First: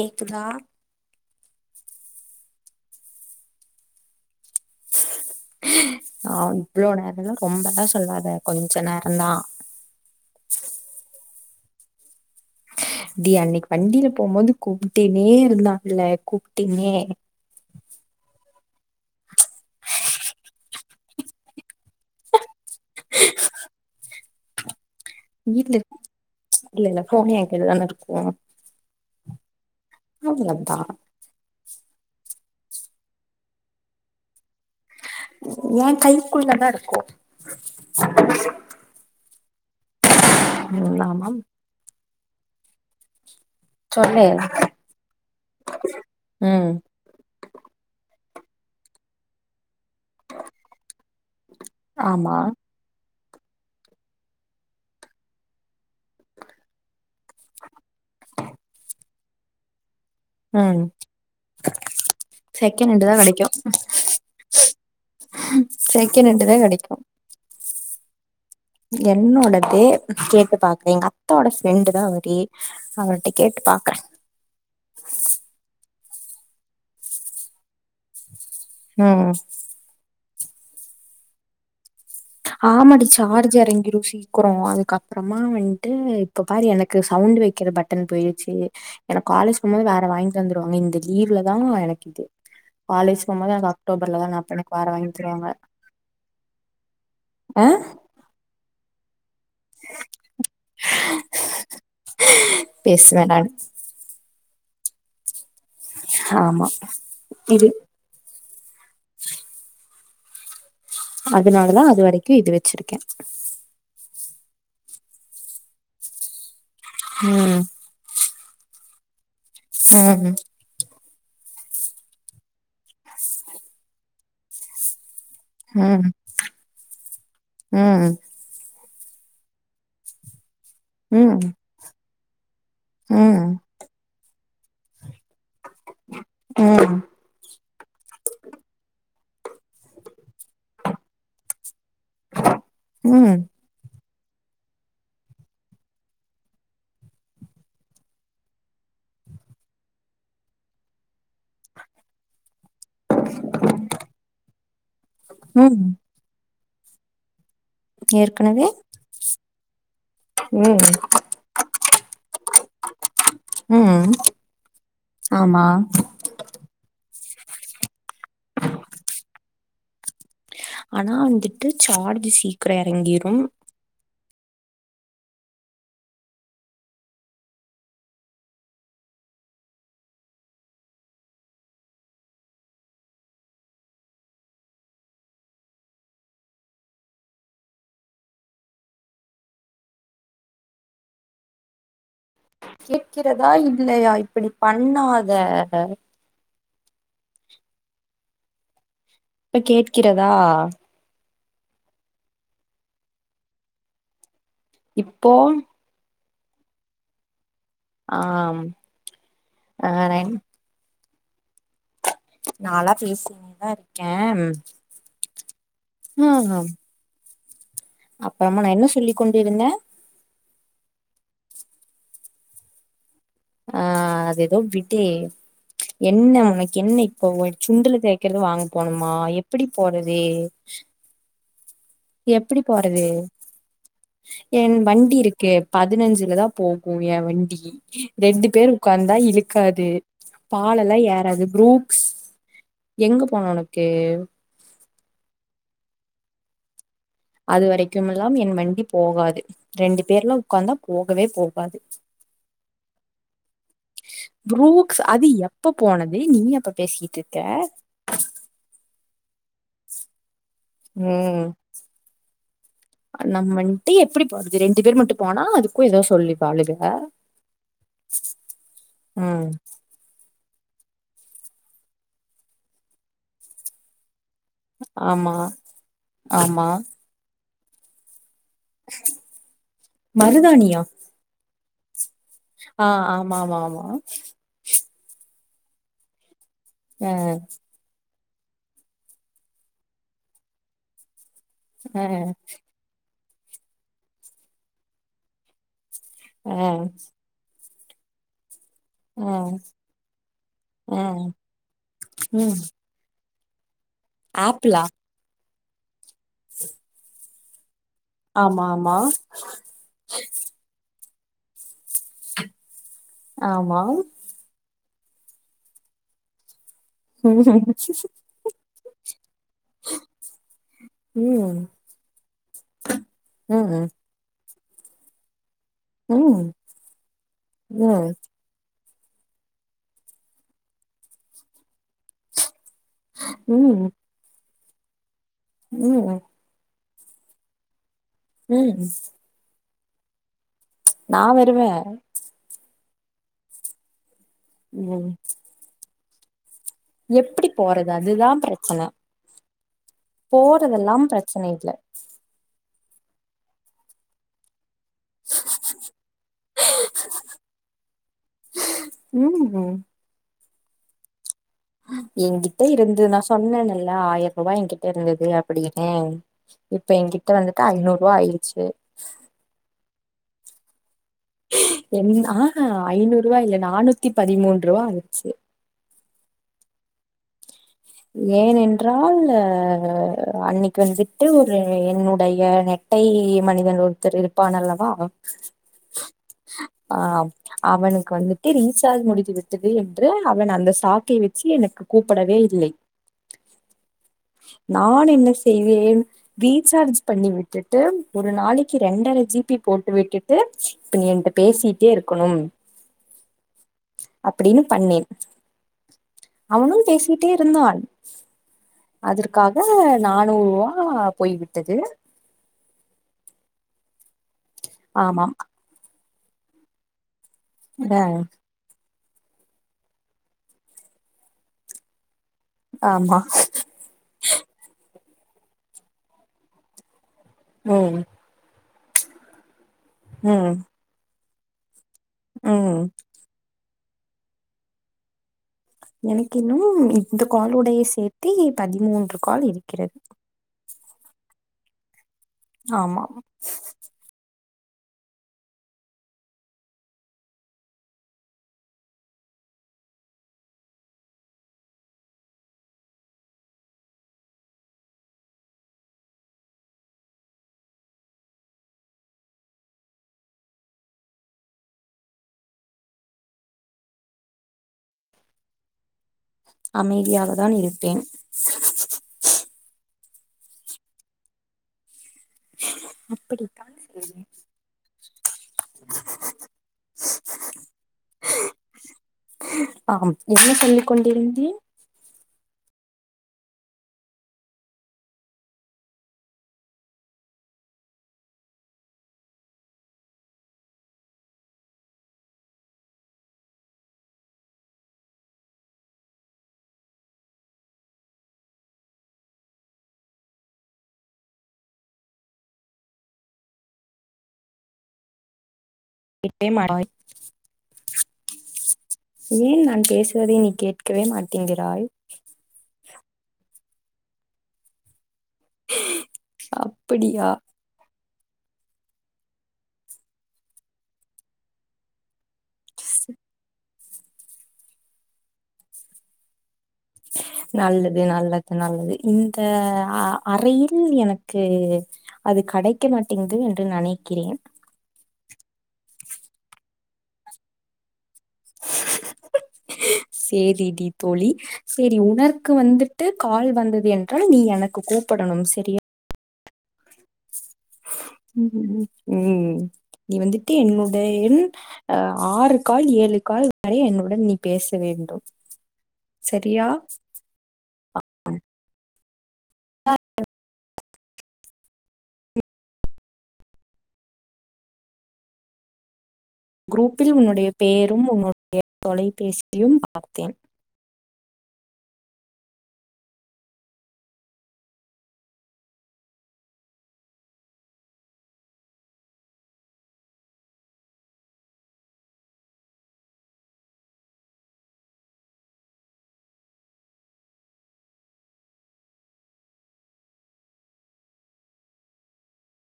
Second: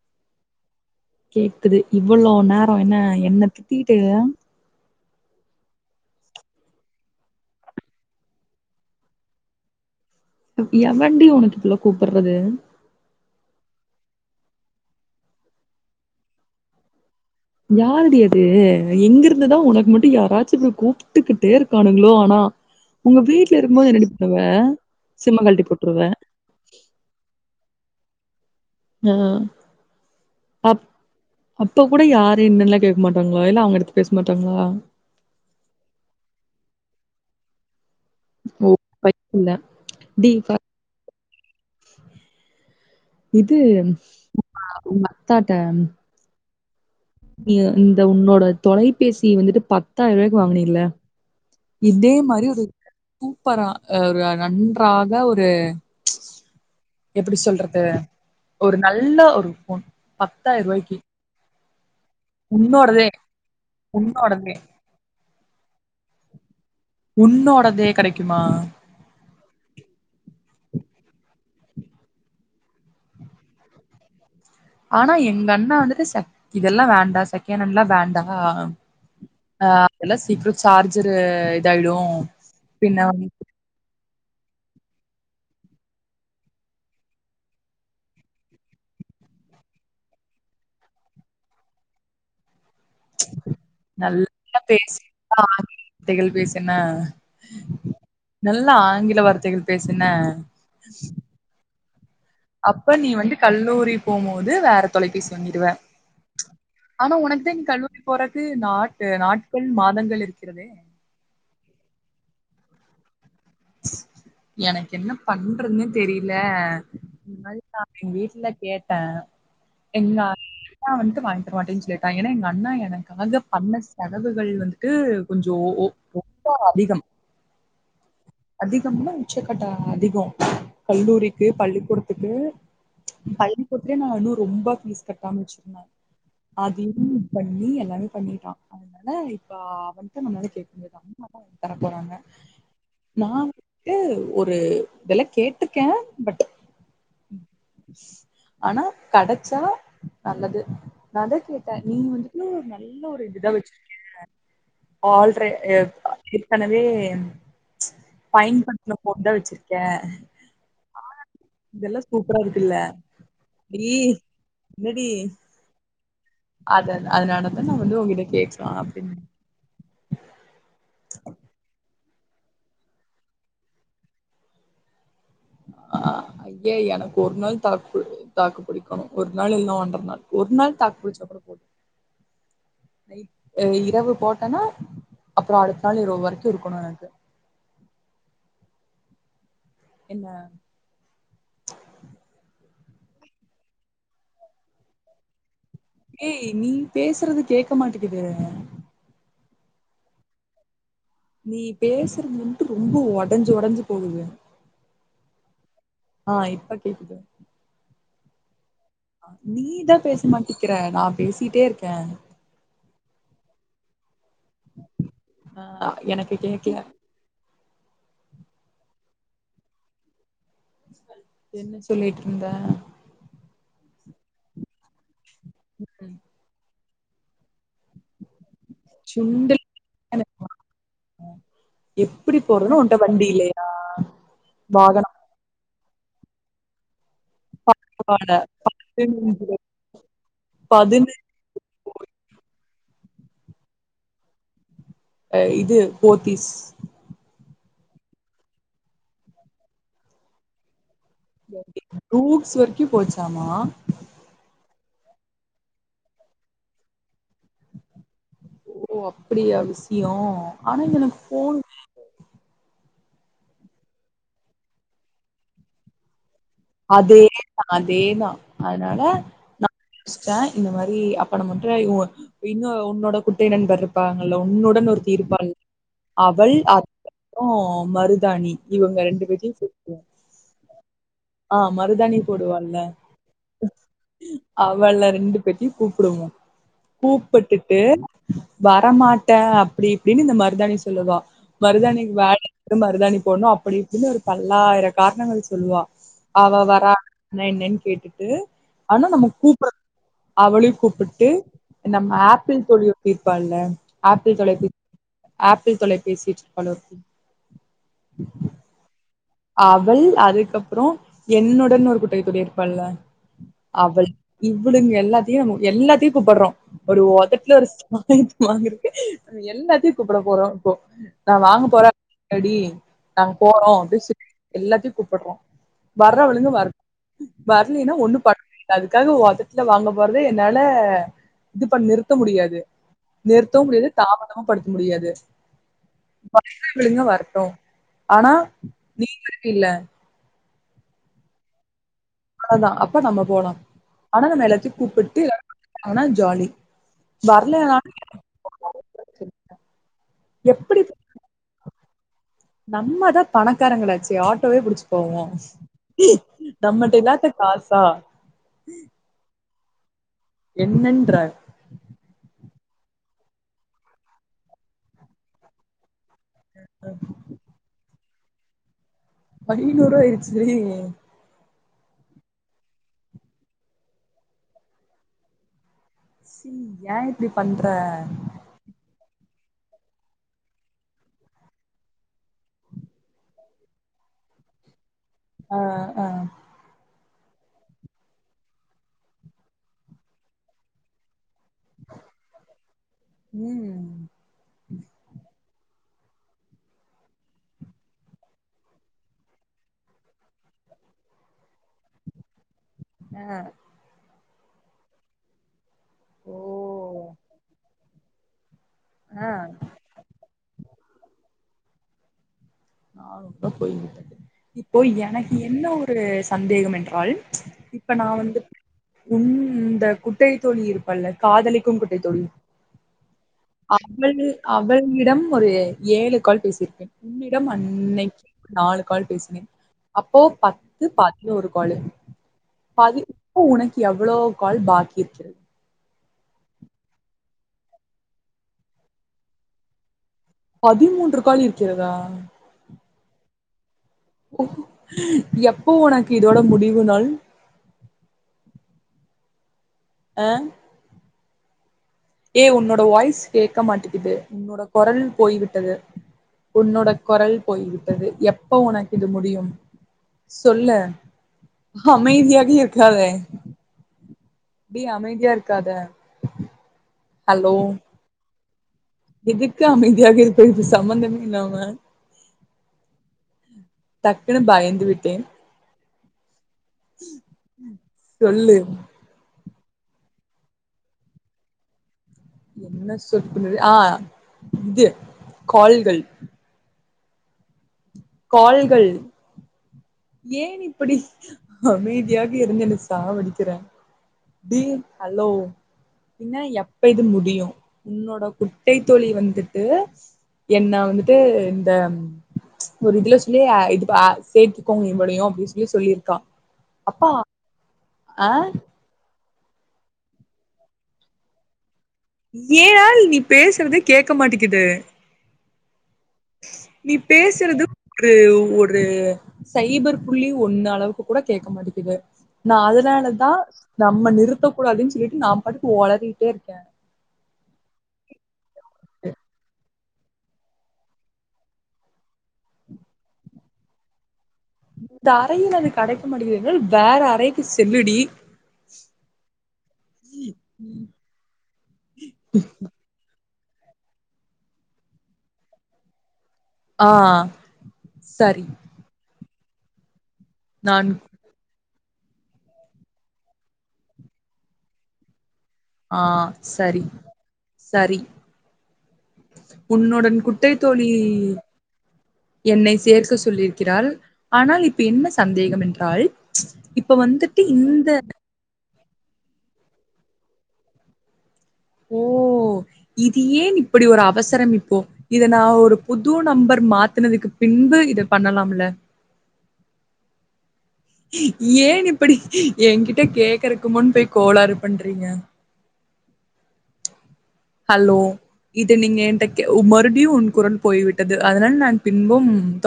கேக்குதா கேக்குது இவ்வளோ நேரோ என்ன என்ன திட்டிட்டு ஆ இவ்ளோ நேரோல்லா ரொம்பதா சொல்லாத கொஞ்ச நேர தா எவன்டி உனக்கு இப்பல்லா கூப்புறது டி அன்னைக்கு வண்டில போம்போது கூப்பிட்டுன்னே இருந்தான்ல கூப்டுனே யாருடி அது எங்கிருந்துதா உனக்கு மட்டு யாராச்சு இப்டி கூப்டுக்கிட்டே இருக்கானுங்ளோ ஆனா உங்க வீட்ல இருக்கும்போது என்னடி பண்ணுவ சிம்ம கழட்டி வீட்ல இரு போட்ருவ இல்ல இல்ல போனு ஏ கைல தான இருக்கு ம் அவ்ளவுதா அப்ப கூட யாரு என்னெல்லா கேக்க மாட்டாங்ளா இல்ல அவங்க எடுத்து பேச மாட்டாங்ளா ஏ கைக்குள்ள தா இருக்கு ஓ கைக்குள்ள டி இப்ப பன்லாமா இது சொல்லு உங்க அத்தாட்ட ம் நீ இந்த உன்னோட தொலைபேசிய வந்துட்டு பத்தாயிர ரூவாய்க்கு வாங்குனீல்ல இதே ஆமா மாரி ஒரு சூப்பரா அ க நன்றாக ஒரு எப்டி சொல்றது ஒரு நல்ல ஒரு போன் பத்தாயிர ம் ரூவாய்க்கு செகண்ட் உன்னோடதே ஹேண்டு தா உன்னோடதே செகணன்டு தா கடைக்கு உன்னோடதே கடைக்குமா என்னோடதே கேட்டு பாக்குறே எங்க அபத்தாவோட ஃப்ரெண்டு தா அவரு அவர்ட்ட கேட்டு பாக்கற ஆனா எங்க அண்ணா வந்துட்டு செ இதெல்லா வேண்டா செகணட்ண்டு எல்லா வேண்டா ம் ஆ அதெல்லா சீக்கிரோ சார்ஜரு இதாயிடு ஆமாடி சார்ஜ சார்ஜ் எறங்கிரு சீக்கிரோ அதுக்கப்பறமா வன்ட்டு இப்போ பாரு எனக்கு சவுண்ட் வைக்கிற பட்டன் போயிடுச்சு எனக்கு காலேஜ் போம்போது வேற வாங்கி தந்துருவாங்க இந்த லீவ்ல தா எனக்கு இது காலேஜ் போம்போது எனக்கு அக்டோபர்ல தா நா அப்ப எனக்கு வேற வாங்கி தருவாங்க தட்டைகள் வீசுன ஆ நல்லா ஆங்கில வார்த்தைகள் பேசு என்ன அப்ப நீ பேசுவே வந்து நானு கல்லூரி போம்போது வேற தொலைபேசி வாங்கிடுவ ஆமா ஆனா உனக்குதா இது கல்லூரி போறக்கு நாட்டு நாட்கள் மாதங்கள் இருக்கிறதே அதனாலதா அது வரைக்கி இது வச்சிருக்க எனக்கு என்ன பண்றதுனே தெரில ம் வீட்ல கேட்ட எங்க ம் நா வந்துட்டு வாங்தர மாட்டே சொல்லிட்டா ஏன்னா எங்க அண்ண எனக்காக பண்ண செலவுகள் வந்து ட்டு கொஞ்சோ ஒ ம் ஒப்பா அதிகம் ம் அதிகம்னா உச்சக்கட்ட அ அதிகோ கல்லூரிக்கு ம் பள்ளிக்கூடத்துக்கு ம் பள்ளிக்கூடத்லே நா இன்னு ரொம்ப பீஸ் கட்டாமூச்சின ம் அதியு பண்ணி எல்லாமே பண்ணிட்டா அ அதனால இப்ப அவன்ட்ட நம்மால கேட்க முடியாதுதா அம்மாதா வாங்கி தர போறாங்க நா ம் வந்துட்டு ஒரு வெல கேட்ருக்கே பட் ஆனா கெடச்சா நல்லது நட கேட் ட நீங்க வந்துட்டு ஒரு நல்ல ஒரு இதுதா வச்சிருக்கே ஆல்றே ம் எம் ஆ ஏற்கனவே ஏற்கனவே பயன்படுத்துன கொண்ட வச்சிருக்கே ம் இதெல்லா சூப்பரா இருக்குல்ல ஈ ம் என்னடி ஆமா அத அதனால தா நா வந்து உங்கிட்ட கேக்லா அப்டின்னு ஆனா வந்துட்டு சார்ஜ் சீக்ர எறங்கீரும் ஆ ஐய எனக்கு ஒரு நாள் தாக்கு தாக்கு பிடிக்கணு ஒரு நாள் இல்ல ஒன்ற நாள் ஒரு நாள் தாக்கு பிடிச்சா கூடோ இரவு போட்டேன்னா அப்புற அடுத்த நாள் இரவு வரைக்கு இருக்கணு எனக்கு என்ன கேக்கிறதா இல்லயா இப்டி பண்ணாத ஏய் நீ பேசுறது கேக்க மாட்டிக்குது இப்ப கேக்கிறதா நீ பேசுறதுன்ட்டு ரொம்ப ஒடஞ்சு ஒடஞ்சு போகுது இப்போ ஆ இப்ப கேக்குது ஆம் ஆ நீதா பேச மாட்டிக்கிற நா பேசிட்டே இருக்க நாலா பேசிகிட்தா இருக்கே ஆ எனக்கு ஆ கேக்ல அப்புறமா நா என்ன சொல்லிக் கொண்டுருந்தே என்ன சொல்லிட்டு இருந்த ஆ அது எதோ விட்டே என்ன ஒனக்கு என்ன இப்போ ஒனக் சுண்டலு பே க்கிறது வாங்க போணுமா சுண்டல் எப்டி போறது எப்டி போறதுன்னு உன்ட்ட போறது வண்டி இல்லையா என் வாகனம் வண்டி இருக்கு பதினஞ்சுலதா போவ் வு எ வண்டி காண ரெண்டு பேர் உக்காந்தா இழுக்காது பாலலா பதினெ ஏறாது ப்ரூக்ஸ் எங்க போனு ஒனக்கு அ இது போத்திஸ் அது வரைக்கும் எல்லா என் வண்டி போகாது ரெண்டு பேர்லா உக்காந்தா போகவே போகாது ப்ரூக்ஸ் வரைக்கு போச்சாமா ப்ரூக்ஸ் அது எப்ப போனது நீ எப்ப பேசிட்டு இருக்க ஓ அப்டியா விஷயோ ஆனா எனக்கு போன் நம் வந்துட்டு எப்டி போறது ரெண்டு பேர் மட்டு போனா அதுக்கு ஏதாவது சொல்லு அதே தா அதே தா அதனால ம் நா ட்ட இந்த மாரி அப்ப நம்மட்ட ஒ இன்னு உன்னோட குட்டை நண்பர் பாங்கல உன்னுடன் ஒருத்தி ஆமா இருப்பாள் அவள் ஆமா அப் போ மருதாணி இவங்க ரெண்டு பேத்தையு சேத்துகுவாங்க மருதாணியா ஆ மருதாணி போடுவால்ல ஆ ஆமா ஆமா ஆமா அவள ரெண்டு பேத்தையு கூப்டுவோ ஆ கூப்புட்டுட்டு வரமாட்ட அப்டி இப்டின்னு இந்த மருதாணி சொல்லுவா ஆ மருதாணிக்கு வேற மருதாணி போடனு அப்படி இப்படின்னு ஒரு பல்லாயிர காரணங்கள் சொல்லுவா அவ ஆ வரா என்ன என்னன் கேட்டுட்டு ஆனா நம்ம ஆ கூப்ட அவளையு ஆ கூப்டுட்டு நம்ம ம் அப்பிள் தோழியு இர்பால்ல அப்பிள் தொலைபி ஆப்பிளா அப்பிள் தொலைபேசிட்ருப்பால ஒருத்தி ஆமா ஆமா அவள் அதுக்கப்புறோ என்னுடன் ஒரு குட்டை தோழி இருப்பால்ல ஆமா அவள் இவ்ளுங்க எல்லாத்தையு நம்ம எல்லாத்தையு கூப்பட்றோ ஒரு ஒதட்டுல ஒரு சாயத்த வாங்கறக்கு அவ எல்லாத்தையு கூப்ட போறோ இப்போ நா வாங்க ம் போற அடி நாங்க ம் போறோ ம் அப்டி சு எல்லாத்தையு கூப்புட்றோ வர்றவழுங்க ம் வர வரலன்னா ம் ஒண்ணு பன் அதுக்காக ஒதட்டுல வாங்க போறத என்னால இது பண் நிறுத்த முடியாது நிறுத்தவு முடியாது தாமதமு படுத்த முடியாது ம் வர்றவழுங்க வர்ட்டு ஆனா ம் ம் நீங்கனு இல்ல நா வருவ ஆமா அப்ப நம்ம போலா ஆனா நம்ம எல்லாத்தையு ம் கூப்புட்டு ஆனா ஜாலி எப்டி வரலனா போறது அதுதா ப்ரச்சன எப்டி போறதெல்லாம் பிரச்சன இல்ல நம்மதா பணக்காரங்களாச்சே ஆட்டோவே புடிச்சி போவோ நம்மட்ட இல்லாத காசா ம் ம் என்னென்ற எங்கிட்ட இருந்து நா சொன்னன் இல்லா ஆயிரூபா என்கிட்ட இருந்தது அப்டியினு இப்ப எங்கிட்ட வந்துட்டு ஐநூரூவா ஆய்டுச்சு ஐநூரூவா ஆயிருச்சி டி என் ஆஹா ஐநூரூவா இல்ல நானூத்தி பதிமூன் ரூவா ஆச்சு சிம் ஏ இப்டி பண்ற ஏன் என்றால் அன்னைக்கி வந்துட்டு ஒரு என்னுடைய ந அட்டை மனிதன் ஒருத்தர் இருப்பான் அல்லவா ஆ ஆ ஆ அத் அவனுக்கு வந்துட்டு ரீசார்ஜ் முடித்து விட்டது என்று அவன் அந்த சாக்கை வச்சி எனக்கு கூப்பிடவே இல்லை ம் நான் என்ன செய்வேன் ரீசார்ஜ் பண்ணி விட்டுட்டு ஒரு நாளைக்கி ரெண்டர ஜி பி போட்டு விட்டு டு இப்ப நீ என்ட்ட பேசிட்டே இருக்கணும் அ அப்டின்னு பண்ணேன் ஓ அவனு பேசிட்டே இருந்தான் ஆ அதற்காக நானூரூவா போய்விட்டது நான் ரம்ப பொய் இப்போ எனக்கு ஆமாம் என்ன ஒரு சந்தேகம் என்றால் இப்ப அ நா வந்து உன் இந்த குட்டை தோழி இருப்பால்ல காதலிக்கும் குட்டை தோழி ஆமா அவள் அவளிடம் ஒரு ஏழு கால் பேசியிருக்கே உன்னிடம் ம் அன்னைக்கு நாலு கால் பேசுனே அப்போ ம் பத்து பதினோரு காலு ம் பதி உனக்கு எவ்ளோ கால் பாக்கி இருக்கு எனக்கு இன்னும் இந்த கால் உடைய சேர்த்தி பதிமூன்று கால் இருக்கிறது பதிமூன்று கால் இருக்கிறதா ஆமா எப்போ உனக்கு இதோட முடிவு நாள் அ ஏ உன்னோட வாய்ஸ் கேக்க மாட்டிக்குது உன்னோட குரல் போய்விட்டது உன்னோட கொரல் போய்விட்டது எப்ப உனக்கு இது முடியு சொல்ல அமைதியாக இருக்காதே ஏ அமைதியா இருக்காத அமைதியாக தான் ஹலோ! இருப்பேன் எதுக்கு அமைதியாக இருப்ப இப்ப சம்பந்தமே இல்லாம அப்படி டக்குன்னு பயந்து விட்டேன் சொல்லு ஆம் என்ன சொல்லிக்கொண்டிருந்தேன் என்ன சொல்லிக்கொண் ஆ இது கால்கள் கால்கள் ஏன் இப்படி அமைதியாக இருந்து என்ன சாவடிக்கிற தி ஹலோ என்ன எப்ப இது முடியு உன்னோட குட்டை தோழி வந்துட்டு என்ன வந்துட்டு இந்த ஒரு இதுல சொல்லி ஆ இது அ சேத்து கோங்கயு முடியு அப்டி சொல்லி சொல்லிருக் எட்ட மாடாய் ஆ ஏன் நான் பேசுவதை நீ கேட்கவே மாட்டேங்கிறாய் ஏ ஆல் நீ பேசுறதே கேக்க மாட்டேங்குது நீ அப்படியா பேசுறதுப் ஒரு ஒரு சைபர் புள்ளி ஒன்னு அளவுக்கு கூட கேக்க மாட்டிக்குது நா அதனாலதா நம்ம நிறுத்த கூடாதுன் சொல்லிட்டு நா பாட்டுக்கு ஒலரிட்டே இருக்கே நல்லது நல்லது நல்லது இந்த அ அறையில் எனக்கு அது கடைக்க மாட்டேங்குது என்று நனைக்கிறேன் இந்த அறையில் அது கடைக்க மட்டகுதுனல் வேற அறைக்கு செல்லுடி செரி டி தோழி செரி உணர்க்கு வந்துட் டு கால் வந்தது என்றால் நீ எனக்கு கூப்பிடணும் சரியா ஆ சரி உம் ம் ம் நீ வந்துட்டு நான் என்னுடைய என் அ ஆறு கால் ஏழு கால் வரை என்னுடன் நீ பேச வேண்டும் ஆ சரியா சரி சரி உன்னுடன் குட்டை தோழி என்னை சேர்க்க சொல்லியிருக்கிறாள் ஆனால் இப்ப என்ன சந்தேகம் என்றால் இப்ப குரூப்பில் வந்துட்டு உன்னுடைய இந்த பேரும் உன்னுடைய தொலைபேசியும் பார்த்தேன் ஓ அ இது ஏன் இப்படி ஒரு அவசரம் இப்போ இத நா ஒரு புது நம்பர் மாத்தினதுக்கு பின்பு இத பண்ணலாம்ல அ ஏன் இப்படி ஏங்கிட்ட கேக்கறக்கு முன்பே கோளாறு பண்றீங்க ஹலோ இத நீங்க எண்ட மறுடியும் உன் குரல் போய் விட்டது அதனால நான் பின்பும் தொட